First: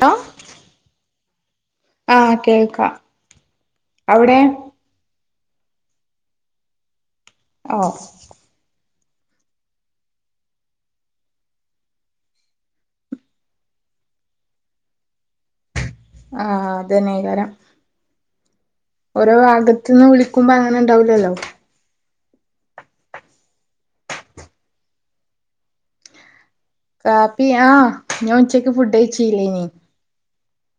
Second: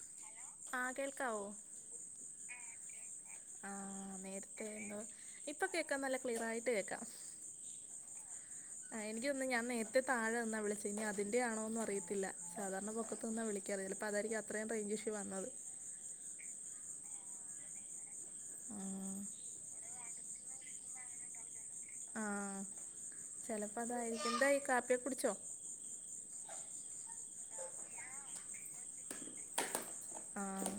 To ആഹ് കേൾക്കാവോ ആഹ് കേൾക്കാം അവിടെ ഇപ്പ കേക്കാം നല്ല ക്ലിയറായിട്ട് കേക്കാം ഓഹ് ആഹ് എനിക്ക് തോന്നുന്നു ഞാൻ നേരത്തെ താഴെ നിന്ന വിളിച്ചേ ഇനി അതിന്റെ ആണോന്നും അറിയത്തില്ല സാധാരണ പൊക്കത്തുനിന്ന വിളിക്കല് ചെലപ്പോ അതായിരിക്കും അത്രയും റേഞ്ച് ഇഷ്യൂ വന്നത് ആഹ് അതെന്നെകാരം ആഹ് ഓരോ ഭാഗത്ത്ന്ന് വിളിക്കുമ്പോ അങ്ങനെ ണ്ടാവൂല്ലല്ലോ ആഹ് ചെലപ്പതായിരിക്കും എന്തായി കാപ്പ്യൊക്കുട്ച്ചോ? കാപ്പി ആഹ് ഞാൻ ഉച്ചക്ക് ഫുഡയ്ച്ചീല്ലേനി ആഹ്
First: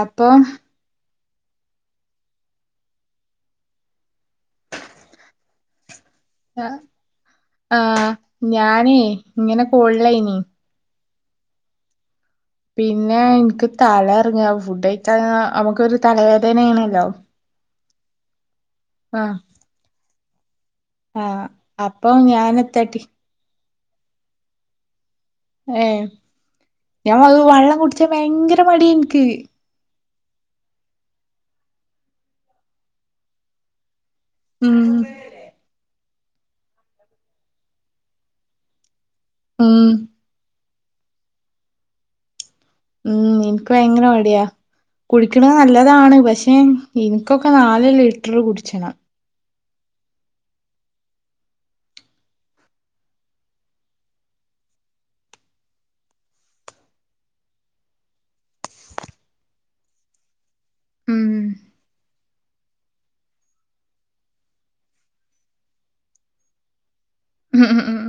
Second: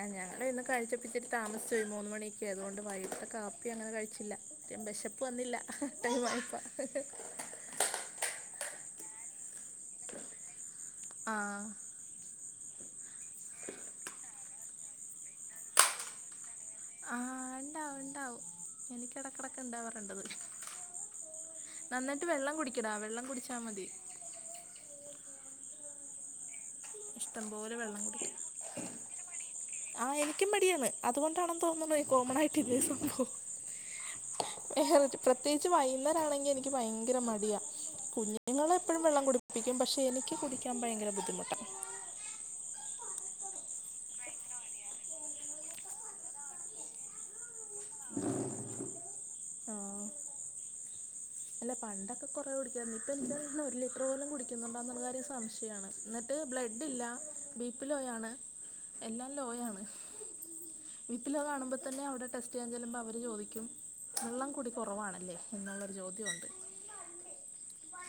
ആഹ് അപ്പൊ ഞങ്ങള് ഇന്ന് കഴിച്ച ഇത്തിരി താമസിച്ചോയി മൂന്ന് മണിക്ക്യെ അത്കൊണ്ട് വൈകിട്ട് കാപ്പി അങ്ങനെ കഴിച്ചില്ല. എന്താ ശെപ്പ് വന്നില്ല ടൈ [unintelligible] അഹ് ആഹ് ഞാനേ ഇങ്ങനെ കോൾളേനി ആഹ് പിന്നെ ഇൻക് തല ർങ്ങാ ഫുഡ് കയ്ച്ചാഞ്ഞ നമ്മക്കൊരു തലവേദനേണ ആഹ് ണ്ടാവും ണ്ടാവും ആഹ് ഇൻക്കെടക്കെടക്ക്‌ണ്ടാവാറിണ്ടത്. ആഹ് അപ്പൊ നന്നായിട്ട് വെള്ളം കുടിക്കെടാ ഞാനെത്താട്ടി വെള്ളം കുടിച്ചാ മതി. ഏഹ് ഞാൻ വ ഇഷ്ടം പോലെ വള്ളം വെള്ളം കുടിച്ചാൻ കുടിക്ക വയങ്കര മട്യാ ൻക്. ആഹ് എനിക്കും മടിയാണ് അത്കൊണ്ടാണെന്ന് തോന്ന്ന്നല്ലേ കോമണായിട്ട് ഇതേ സംഭവം ഉം പ്രത്യേകിച്ച് വൈകുന്നേരാണെങ്കി എനിക്ക് ഭയങ്കര മടിയാ കുഞ് ങ്ങളെപ്പഴും വെള്ളം കുടിപ്പിക്കും ഉം പക്ഷെ എനിക്ക് കുടിക്കാൻ ഭയങ്കര ബുദ്ധിമുട്ടാ. ഉം ഇൻക് വയങ്കര മട്യാ. കുടിക്ക്ണെ നല്ലതാണ് പക്ഷേ ഇൻക്കൊക്കെ നാല് ലിറ്ററ് കുട്ച്ചണം. ആഹ് അല്ലെ പണ്ടൊക്കെ കൊറെ കുടിക്കാര്ന്ന് ഇപ്പൊ എന്താ [unintelligible] ഒര് ലിറ്റർ പോലും കുടിക്ക്ന്ന്ണ്ടോന്ന്ള്ളൊരു സംശയാണ്. ന്നട്ട് ബ്ലഡില്ല ബി പി ലോയാണ് എല്ലാം ലോയാണ്. ബി ഉം പി ലോ കാണുമ്പോ തെന്നെ അവടെ ടെസ്റ്റെയ്യാൻ ചെല്ലുമ്പോ അവര് ചോദിക്കും വെള്ളം കൂടി കൊറവാണല്ലേ എന്നുള്ളൊരു ചോദ്യൊണ്ട്. ഉം ഉം ഉം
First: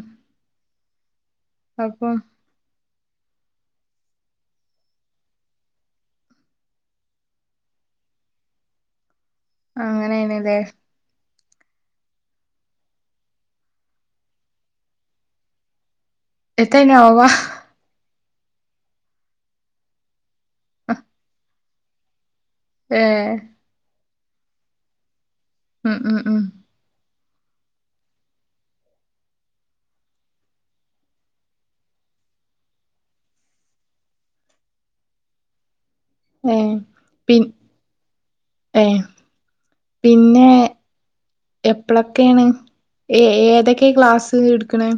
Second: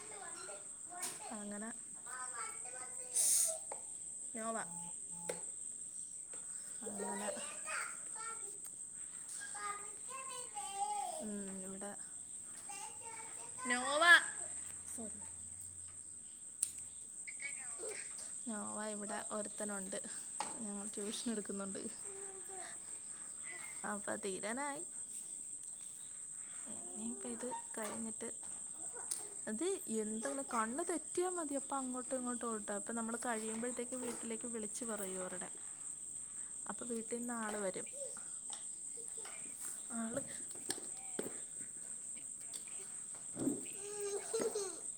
അങ്ങനെ അപ്പൊ [unintelligible] [unintelligible] അങ്ങനെണ് ലെ ഉം, ഇവിടെ നോവ എത്ത ഈ നോവ നോവ ഇവടെ ഒര്ത്തനുണ്ട് ഞങ്ങ [unintelligible] ട്യൂഷെനെട്ക്ക്ന്നുണ്ട്. ഏഹ് അപ്പൊ തീരാനായി. ഉം ഉം ഉം ഇനി പ്പ ത് കഴിഞ്ഞിട്ട്. അത് എന്തണ് കണ്ണ് തെറ്റ്യാമതി അപ്പ അങ്ങോട്ട്ങ്ങോട്ടും ഓട്ട പ്പ നമ്മള് കഴിയുമ്പഴത്തേക്കും വീട്ടിലേക്ക് വിളിച്ച് പറയും അവര്ടെ ഏഹ് പിം ഏഹ് ആള് പിന്നെ എപ്പളൊക്കെണ്? ഏ ഏതൊക്കെ ക്ലാസ് ഇട്ക്ക്ണെ?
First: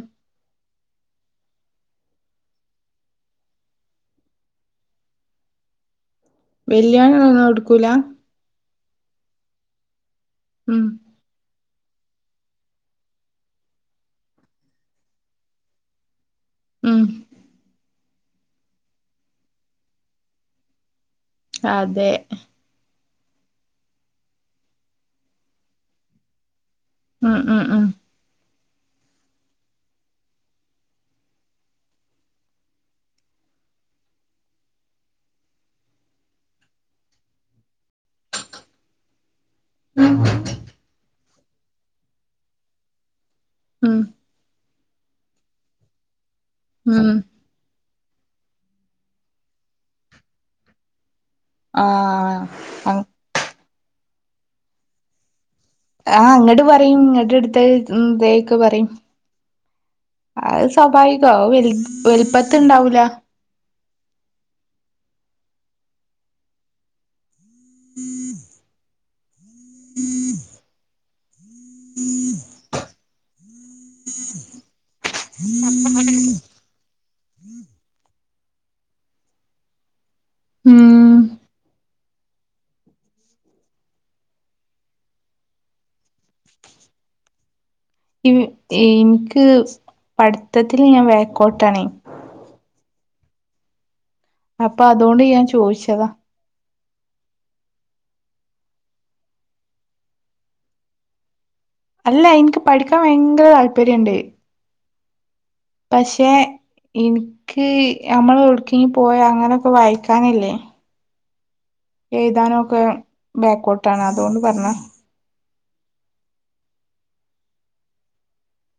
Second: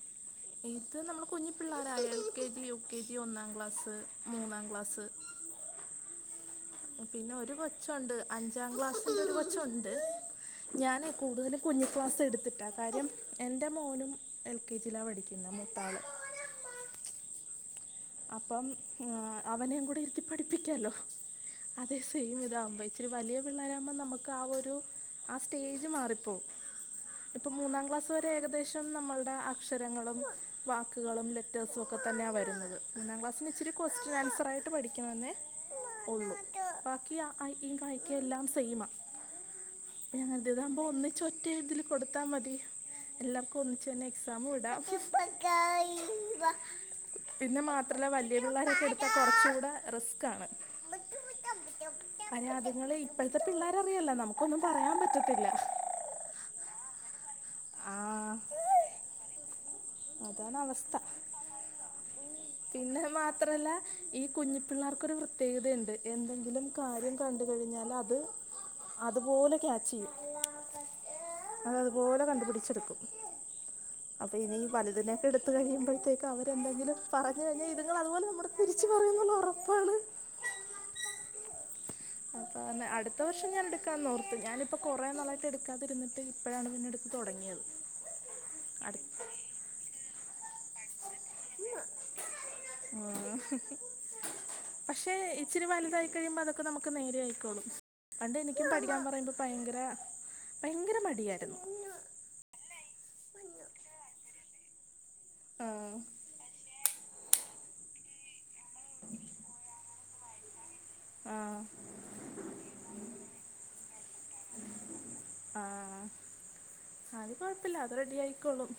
ഇൻക്ക് നമ്മള് കുഞ്ഞു പിള്ളാരാ L K G, U K G, ഒന്നാം ക്ലാസ്, മൂന്നാം ക്ലാസ് വെല്ല്യൊന്നും പിന്നെ ഒരു ഇങ്ങള്ട്ക്കൂല? കൊച്ചുണ്ട് അഞ്ചാം ക്ലാസ്സിൻ്റൊരു കൊച്ചുണ്ട് ഉം ഞാന് കൂടുതലും കുഞ്ഞു ക്ലാസാട്ത്തിട്ടാ കാര്യം എൻ്റെ മോനും എൽ കെ ജിലാ പഠിക്കുന്നെ മുത്താള്. ഉം അപ്പം ഏഹ് അവനെം കൂടെ ഇര്ത്തി പഠിപ്പിക്കല്ലോ അതെ സെയിം മ്താവുമ്പേ ഇത്തിരി വലിയ പിള്ളാരാവുമ്പോ നമുക്ക് ആ ഒരു ആ സ്റ്റേജ് മാറിപ്പോവും. ഉം ഇപ്പം ഉം മൂന്നാം ഉം ക്ലാസ് വരെ ഏകദേശം നമ്മൾടെ അക്ഷരങ്ങളും വാക്കുകളും ലെറ്റേഴ്സൊക്കെ തന്നെ വരുന്നത്. മൂന്നാം ക്ലാസ്സിന് ഇച്ചിരി ക്വസ്റ്റൻ ആൻസറായിട്ട് പഠിക്കണമെന്നേ ഒള്ളു ബാക്കി അ ആ ഇ ഈ കായിക്ക എല്ലാം സെയിമ ഞങ്ങൾ എന്ത് ഇതാകുമ്പോ ഒന്നിച്ച് ഒറ്റ ഇതിൽ കൊടുത്താ മതി എല്ലാർക്കും ഒന്നിച്ചു ഉം തന്നെ സമൂട ഉം പിന്നെ മാത്രല്ല വലിയ പിള്ളേരൊക്കെ എടുത്താൽ കുറച്ച് കൂടെ റിസ്ക് ആണ് ആ അയ ആ അതുങ്ങള് ഇപ്പോഴത്തെ പിള്ളേരറിയല്ല നമുക്കൊന്നും പറയാൻ പറ്റത്തില്ല ആഹ് അങ്ങോട്ട് പറയും ഇങ്ങട്ട് എടുത്ത് ആ ഇതൊക്കെ പറയും അതാണ് അത് സ്വാഭാവികവും വല്യ വലുപ്പ പിന്നെഅത് മാത്രല്ല ഈ കുഞ്ഞി പിള്ളേർക്കൊരു പ്രത്യേകതയുണ്ട് എന്തെങ്കിലും കാര്യം കണ്ട് കഴിഞ്ഞാൽ അത് അതുപോലെ ക്യാച്ച് ചെയ്യും അതതുപോലെ കണ്ടുപിടിച്ചെടുക്കും അപ്പൊ ഇനി ഈ വലുതിനിനെയൊക്കെ എടുത്ത് കഴിയുമ്പോഴത്തേക്കും അവരെന്തെങ്കിലും പറഞ്ഞു കഴിഞ്ഞാൽ ഇതുങ്ങൾ അതുപോലെ നമ്മുടെ തിരിച്ച് പറയുന്ന ഒറപ്പാണ് ഉം അപ്പ അടുത്തവർഷം ഞാൻ എടുക്കാന്നോർത്ത് ഞാനിപ്പ കുറേ നാളായിട്ട് എടുക്കാതിരുന്നട്ട് ഇപ്പോഴാണ് പിന്നെ എടുത്ത് തൊടങ്ങിയത് [inaudible] ഈ ഇനിക്ക് പഠിത്തത്തിൽ ഞാൻ വ ഉം അപ്പൊ പക്ഷെ അതുകൊണ്ട് ഞാൻ ഇച്ചിരി ചോദിച്ചതാ വലുതായി കഴിയുമ്പോ അതൊക്കെ നമുക്ക് നേരെ ആയിക്കോളും പണ്ട് എനിക്കും പഠിക്കാൻ പറയുമ്പോ ഭയങ്കര ഭയങ്കര മടിയായിരുന്നു അല്ല ഇന്ക്ക് പഠിക്കാൻ ഭയങ്കര താല്പര്യണ്ട് ആ പക്ഷെ ഇന്ക്ക് നമ്മൾ എവിടേക്കെങ്കിലും പോയ അങ്ങനെയൊക്കെ വായിക്കാനില്ലേ ആഹ് എഴുതാനും ഒക്കെ ബാക്കൊട്ട് ആണ് അതുകൊണ്ട് പറഞ്ഞ ആഹ് അത് കൊഴപ്പില്ല അത് റെഡി ആയിക്കോളും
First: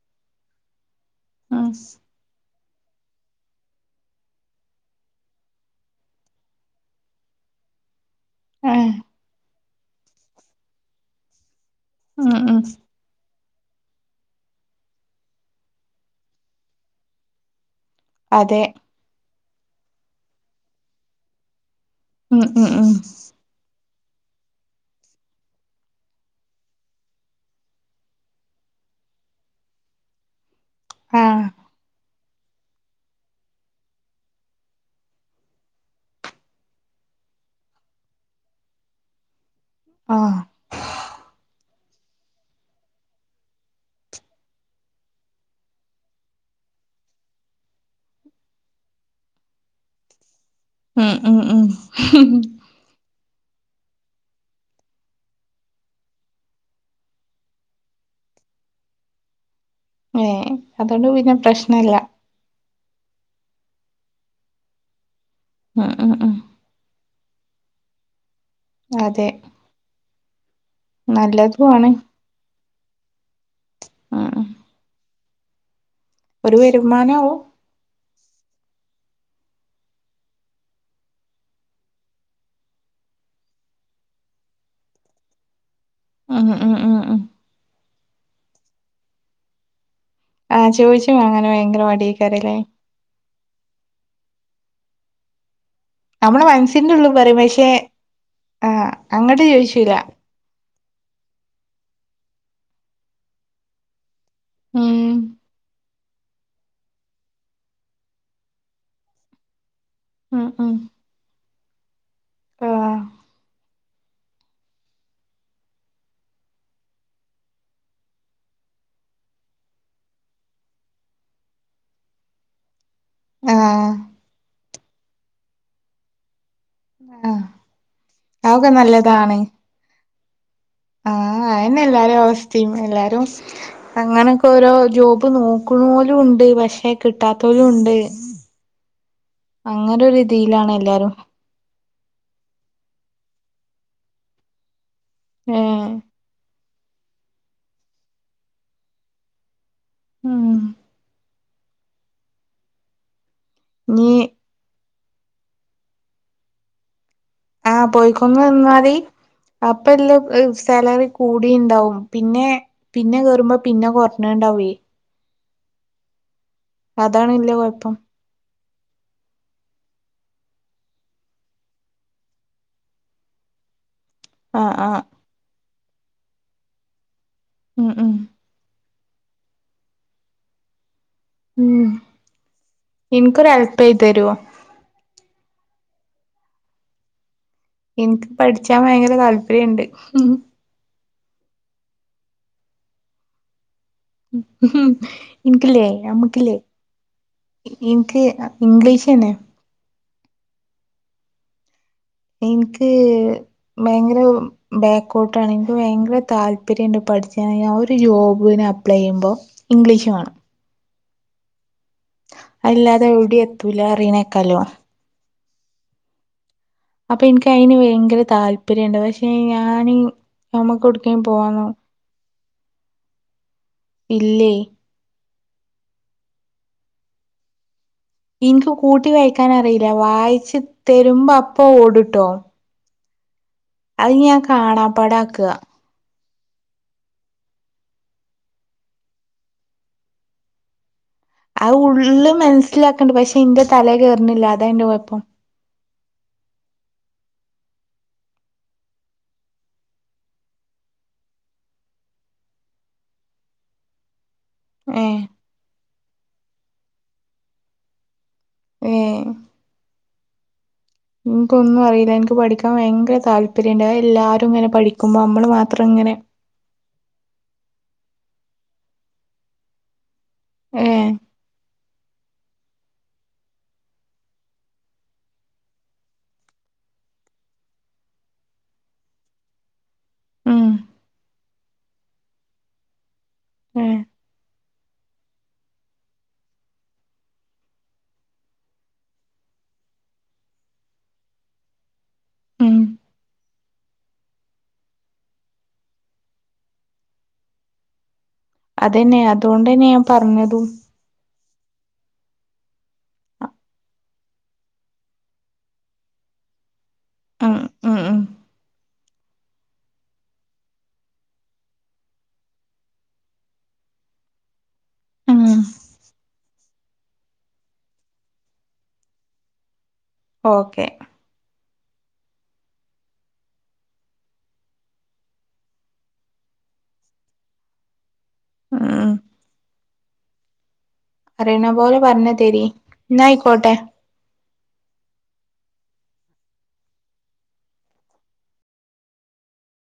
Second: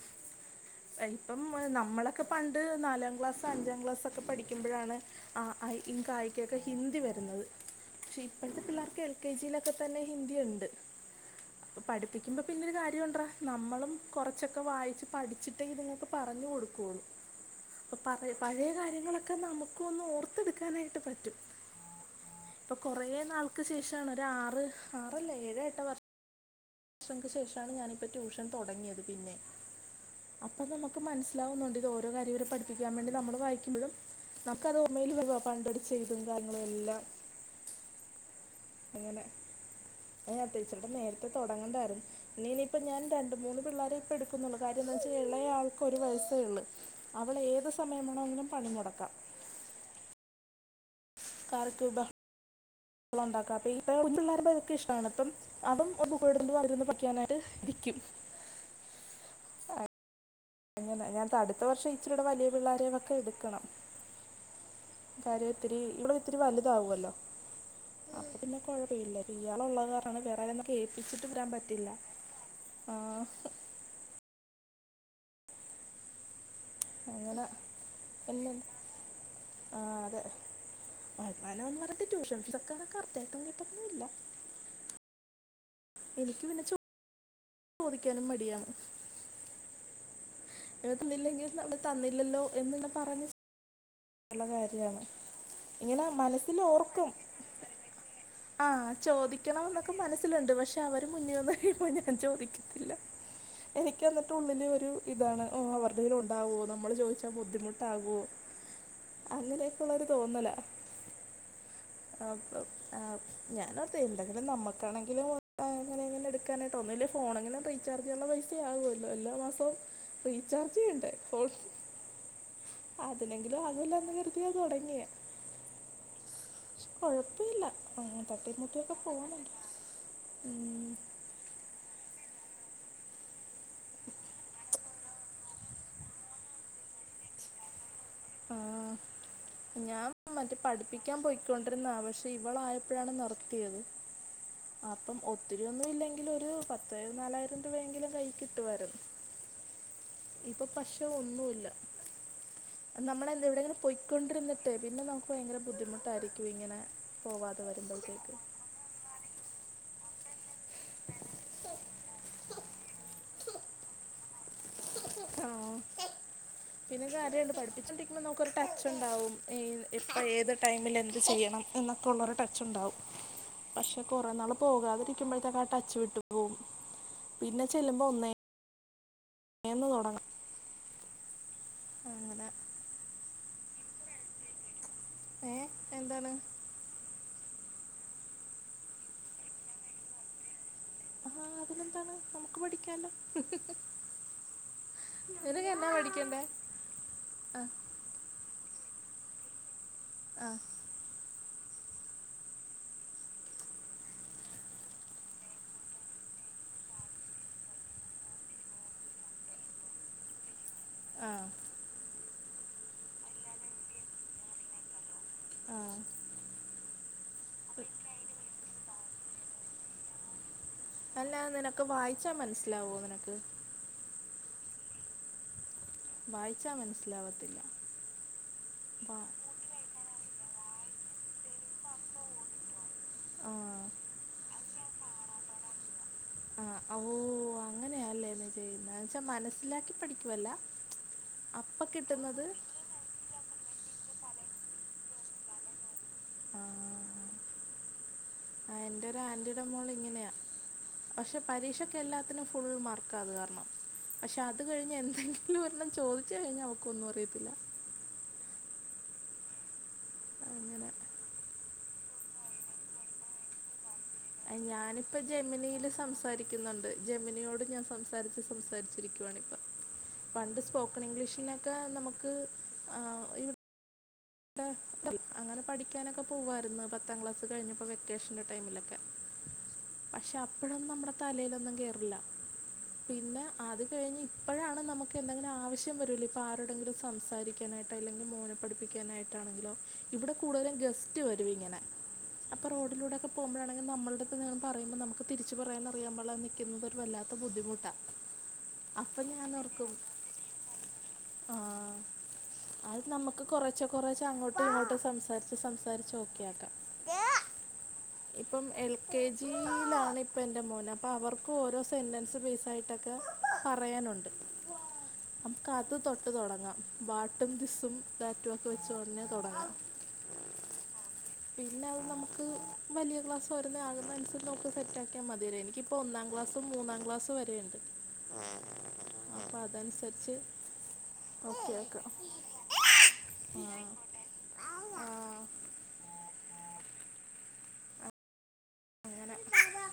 ഇപ്പം ഉം നമ്മളെ ഒക്കെ പണ്ട് നാലാം ക്ലാസ് അഞ്ചാം ക്ലാസ്സൊക്കെ പഠിക്കുമ്പോഴാണ് ആഹ് ക ഖ യൊക്കെ ഹിന്ദി വരുന്നത് പക്ഷെ ഇപ്പോഴത്തെ ഏഹ് പിള്ളേർക്ക് എൽ കെ ജിയിലൊക്കെ തന്നെ ഹിന്ദി ഉണ്ട്. ഉം പഠിപ്പിക്കുമ്പോ ഉം പിന്നൊരു കാര്യ നമ്മളും കൊറച്ചൊക്കെ വായിച്ച് പഠിച്ചിട്ടേ ഇതുങ്ങൾക്ക് പറഞ്ഞു കൊടുക്കുവുള്ളൂ അപ്പൊ പഴ അതെ പഴയ കാര്യങ്ങളൊക്കെ നമുക്ക്‌ ഒന്ന് ഓർത്തെടുക്കാനായിട്ട് പറ്റും ഉം ഉം ഇപ്പൊ ഉം കൊറേ നാൾ ക്ക് ശേഷാണ് ആറ് ആറല്ല ഏഴ് എട്ട് വർഷ വർഷങ്ങൾക്ക് ശേഷം ണ് ഞാനിപ്പ ട്യൂഷൻ തൊടങ്ങിയത് പിന്നെ അപ്പൊത് ക്കൾക് ആഹ് മനസ്സിലാവുന്നുണ്ട് ഓരോ കാര്യവും ഇവരെ പഠി പഠിപ്പിക്കാൻ വേണ്ടി നമ്മള് വായിക്കുമ്പോഴും നമുക്ക് അത് ഓർമ്മയിൽ വരും പണ്ട് അടി കിട്ടിയേം ചെയ്തും കാര്യങ്ങളും എല്ലാം അങ്ങനെ ആഹ് ഇച്ചിരിയോടെ നേരത്തെ തുടങ്ങേണ്ടതായിരുന്നു ഇ ഇനിയിപ്പ ഞാൻ രണ്ട് മൂന്ന് പിള്ളേർക്കേ ഇപ്പ എടുക്കുന്നുള്ളൂ. കാര്യം എന്താന്ന് വെച്ചാ ഇളയ ആൾക്ക് ഒരു വയസേ ഉള്ളു അവൾ ഏത് സമയം വേണോങ്കിലും പണിമുടക്കാം ഉം ഉം ഉം ഉണ്ടാക്കുക അപ്പൊ ഇപ്പ പിള്ളാർക്കൊക്കെ ഇതോക്കെ ഇഷ്ടമാണ് ഇപ്പം അതും [inaudible] അതിൽന്ന് പഠിക്കാനായിട്ട് ഇരിക്കും ഏ ങ്ങന ഞാന് അടുത്ത വർഷം ഇച്ചിരുടെ വലിയ പിള്ളോരെയക്കെ ഇടുക്കണം കാര്യം ഇത്തിരി ഉം ഉം ഉം ഇവൻഇത്തിരി വലുതാവുവല്ലോ പിന്നെ കൊഴപ്പല്ല അതെ ഇയാൾ ഉള്ള കാരണം വേറെയാരേം ഏല്പ്പിച്ചിട്ട് വരാൻ നല്ലതും പറ്റില്ല ആണ് ആഹ് ഉം ഉം ഒരു വെരുമാനും ആവും പിന്നെ ആഹ് അതെ അങ്ങെനെ പർഞ്ഞാലെന്റെ ട്യൂഷൻസാെക്കെ അവ്ടെ കറക്റ്റായിട്ട് [unintelligible] ന്നില്ല ഉം ഉം ഉം ഉം ചോദിക്ക്യാനും മടിയാണ് ആഹ് ചോദിച്ചു തന്നില്ലെങ്കിൽ വാങ്ങാന് നമ്മടെ ഭയങ്കര തന്നില്ലല്ലോ മടിയേക്കാരല്ലേ എന്ന്ങ്ങനെ പറഞ്ഞ് കാര്യാണ് ഇങ്ങെനെ നമ്മളെ മനസ്സിന്റെ മനസ്സിലോർക്കും ഉള്ളിൽ പറയും പക്ഷെ ആഹ് അങ്ങട്ട് ചോദിക്കണംന്നൊക്കെ ചോദിച്ചൂല മനസ് ത്ത്ല്ണ്ട് പക്ഷെ അവര് മുന്നിൽ വന്ന് കഴിയുമ്പോ ഞാൻ ചോദിക്കത്തില്ലാ എനിക്ക് എന്നിട്ട് ഉള്ളില് ഒരു ഉം ഇതാണ് ഓഹ് അവര്ടേൽ ഉണ്ടാവോ നമ്മള് ചോയ്ച്ചാ ബുദ്ധിമുട്ടാവോ അങ്ങെനെയൊക്കെ ഉള്ളൊരു ഉം തോന്നലാ ഉം അപ് അപ് ആഹ് ആപ് ഞാനോർത്തെ എന്തെങ്കിലും നമക്കാണെങ്കിലും അങ്ങെനെങ്ങെനെ എട്ക്കാനായിട്ട് ഒന്നൂല്ലെ ഫോണെങ്കിലും റീ ചാർജ്ന്ള്ളെ പൈസ ആകുവല്ലോ എല്ലാ മാസവും റീചാർജ് ചെയ്യേണ്ടേ ഫോൺ അതിനെങ്കിലും ആഹ് ആകുവല്ലോന്ന് കര്തിയാ താെടങ്ങിയേ കൊഴപ്പ ആഹ് ഇല്ലാ അ തട്ടീം അതൊക്കെ മുട്ടീയാെക്കെ നല്ലതാണ് പോണ് ഉം ആഹ് അതെന്നെ എല്ലാരിം അവസ്തിം എല്ലാരും അങ്ങനൊക്കെ ഓരോ ജോബ് നോക്ക്ണോലുണ്ട് പക്ഷെ കിട്ടാത്തോലും ണ്ട് ആഹ് ഞാൻ മറ്റേ ഇതിയിലാണ് എല്ലാരും പഠിപ്പിക്കാം പോയി കൊണ്ടിര്ന്നതാ പക്ഷെ ഇവളായപ്പഴാണ് നിർത്തിയത് അപ്പം ഒത്തിരി ഒന്നും ഏഹ് ഇല്ലെങ്കിലും ഒരു പ ത്ത് നാലായിരം രൂപയെങ്കിലും കയ്യീ കിട്ടുവാര്ന്ന് ഉം ഇപ്പം പഷേ ഒന്നൂല്ലാ നമ്മളെന്ത് എവിടെങ്കിലും ഇനി പൊയ്‌കൊണ്ട്ര്ന്നിട്ടെ പിന്നെ നമ്ക്ക് ഭയങ്കര ബുദ്ധിമുട്ടായിരിയ്ക്കും ഇങ്ങെനെ ആഹ് പൊയ്ക്കുന്ന് ന്നാല് അപ്പെല്ലെ സ് സേലറി കൂടിണ്ടാവും പിന്നേ പിന്നെ കേറുമ്പം പിന്നെ കൊർഞ്ഞ്ണ്ടാവേ ആഹ് പിന്നെ അതാണ് കാര്യെണ്ട് വല്യ കൊഴപ്പം പഠിപ്പിച്ചാേണ്ടി മ്പൊ നമുക്കൊരു ടച്ചുണ്ടാവും ഈ ഇപ്പം ഏത് ടൈമില് എന്ത് ചെയ്യണം എന്നെക്കെ ഉള്ളാെരു ടച്ചുണ്ടാവും പക്ഷെ കൊറേനാള് ആഹ് ആഹ് പോകാതിരിക്കുമ്പെഴ്ത്തേക്കാ ആ ടച്ച് വിട്ട്പോവും പിന്നെ ഉം ചെല്ല്മ്പ ഉം ഒന്നേ ന്ന് തൊടങ്ങ ഉം അങ്ങെനെ ഇൻക്കൊരെൽപെയ്തെരോ ഏഹ് എന്താണ്? ഇൻക്ക് പഠ്ച്ചാം വയങ്കര താല്പര്യണ്ട് ഉം ഉം ആഹ് അതിനെന്താണ് നമുക്ക് പഠിക്കാലോ ൻക്ക്ല്ലേ പഠിക്കണ്ടേ ഞമ്മക്ക്ല്ലേ ആ ഇ ഇൻക്ക് അ ഇംഗ്ലീഷെന്നെ ആഹ് ഇൻക്ക് ബെയ്ങ്കെരം ബേക്കോട്ട് ആണ് ൻക്ക് ഭയങ്കര താല്പര്യംണ്ട് പഠിച്ണെങ്കി ആഹ് ഒര് ജോബ്ന് അപ്ലൈയ്യുമ്പോ ഇംഗ്ലീഷ് മാണം ആഹ് അത്‌ല്ലാതെ എവ്ടീം ത്തൂലാന്നറീണേക്കല്ലൊ ആഹ് അപ്പൊ ഇൻക്ക് അയ്ന് വെയ്ങ്കെരെ താല്പര്യണ്ട് പക്ഷേ ഞാന് ഞമ്മകൊട് അല്ലാ നിനക്ക് വായിച്ചാ മനസ്‌ലാവോ നിനക്ക് ഇല്ലേ വായിച്ചാ മൻസ്സ്ലാവത്തില്ല ഇൻക്ക് കൂട്ടി വായ്ക്കാനറീലാ വായിച്ച് തെരുമ്പ അപ്പൊ ഓടുട്ടോ ആഹ് അഹ് ഞാൻ കാണാപാടാക്കാ ആഹ് ഓഹ് അങ്ങനെയാല്ലേ നീ ചെയ്യുന്നേ ന്നെചാ മനസ്സിലാക്കി പഠിക്കുവല്ല അഹ് ഉള്ള് മെൻസ്സിലാക്ക്ണ്ട് പക്ഷെ ഇന്റെ തലേ കേർണില്ല അതാ ഇന്റെ കൊഴപ്പം ആ ആഹ് എന്റെ ഒരു ആന്റീഡ മോൾ ഇങ്ങനെയാ പക്ഷെ പരീക്ഷക്കെല്ലാത്തിനും ഫുൾ മാർക്കാ ന്ന് പറഞ്ഞു പക്ഷെ അത് കഴിഞ്ഞ് ഏഹ് എന്തെങ്കിലും ഒരെണ്ണം ചോദിച് കഴിഞ്ഞാ അവക്കൊന്നു അറിയത്തില്ല ഏഹ് അങ്ങനെ ഇൻക്കൊന്നും അറീല്ല ഇൻക്ക് പഠിക്കാൻ ഭയങ്കര താൽപര്യണ്ട് അഹ് എല്ലാ- രുങ്ങനെ പഠിക്കുമ്പോ മ്മള് മാത്രം ങ്ങനെ ക്യുന്നുണ്ട് ജെമിനിയോട് ഞാൻ സംസാരിച്ച് സംസാരിച്ചിരിക്കുവാണിപ്പ പണ്ട് സ്പോക്കൺ ഏഹ് ഇംഗ്ലീഷിനൊക്കെ നമുക്ക് ഏഹ് ഇ- അങ്ങനെ പഠിക്കാനൊക്കെ പോവാര്ന്ന് പത്താ ക്ലാസ് കഴിഞ്ഞപ്പോ വെക്കേഷന്റെ ടൈമിലൊക്കെ പക്ഷെ ഉം അപ്പഴൊന്നു മ്മടെ തലയിലൊന്നും കേറില്ല പിന്നെ അത് ഏഹ് കഴിഞ്ഞ് ഇപ്പോഴാണ് നമുക്ക് എന്തെങ്കിലും പ്പൊഴാണ് നമുക്ക് എന്തെങ്കിലും ആവശ്യം വരൂലേ ഇപ്പോ ആരോടെെങ്കിലും സംസാരിക്കാനായിട്ട് അല്ലെങ്കിൽ മോനെ പഠിപ്പിക്കാനായിട്ട് ഇവിടെ കൂടുലും ഗസ്റ്റ് വരും ഇങ്ങനെ അപ്പൊ ഉം റോഡിലൂടെക്കെ പോകുമ്പോഴാണെങ്കി നമ്മള ളെട്തെന്തെങ്കിലും പറുമ്പോ നമുക്ക് തിരിച്ച പറയാൻ അറിയാമ്പാട്ല്ലാതെ നിക്ക്ന്നതൊരു വല്ലാത്ത ബുദ്ധിമുട്ടാ അതെന്നെ അതോണ്ടെന്നെ ഞാൻ പറഞ്ഞതും ആഹ് അത് നമുക്ക് കുറചൊ- കൊറേച്ചെ അങ്ങോട്ടും ഇങ്ങോട്ടും സംസാരിച്ച് സംസാരിച്ച് ഓക്കെ ആക്കാം ഉം ഉം ഉം ഇപ്പം എൽ കെ ജിയിലാണ് ഇപ്പ എൻ്റെ മോൻ അപ്പൊ അവർക്ക് ഓരോ സെന്റൻസ് ബേസ് ആയിട്ടൊക്കെ പറയാനൊണ്ട് ഉം നമുക്ക് അത് തൊട്ട് തുടങ്ങാം വാട്ടും ദിസും താറ്റും പൊയ്ച്ചോറിന് തൊടങ്ങാം ഓക്കേ പിന്നെ അത് നമുക്ക് വലിയ ക്ലാസ് വരുന്ന ആകുന്ന അനുസരിച്ച് നോട്ട് സെറ്റ് ആക്കിയാ മതിയ എനി ക്കി പ്പോ ഒന്നാം ക്ലാസ്സും മൂന്നാം ക്ലാസ്സും വരെയിണ്ട് ആഹ് പ്പ അതനുസരിച്ച് അറിയണ ഓക്കെ പോലെ പറഞ്ഞ് തരീ എന്നായിക്കോട്ടെ ആഹ്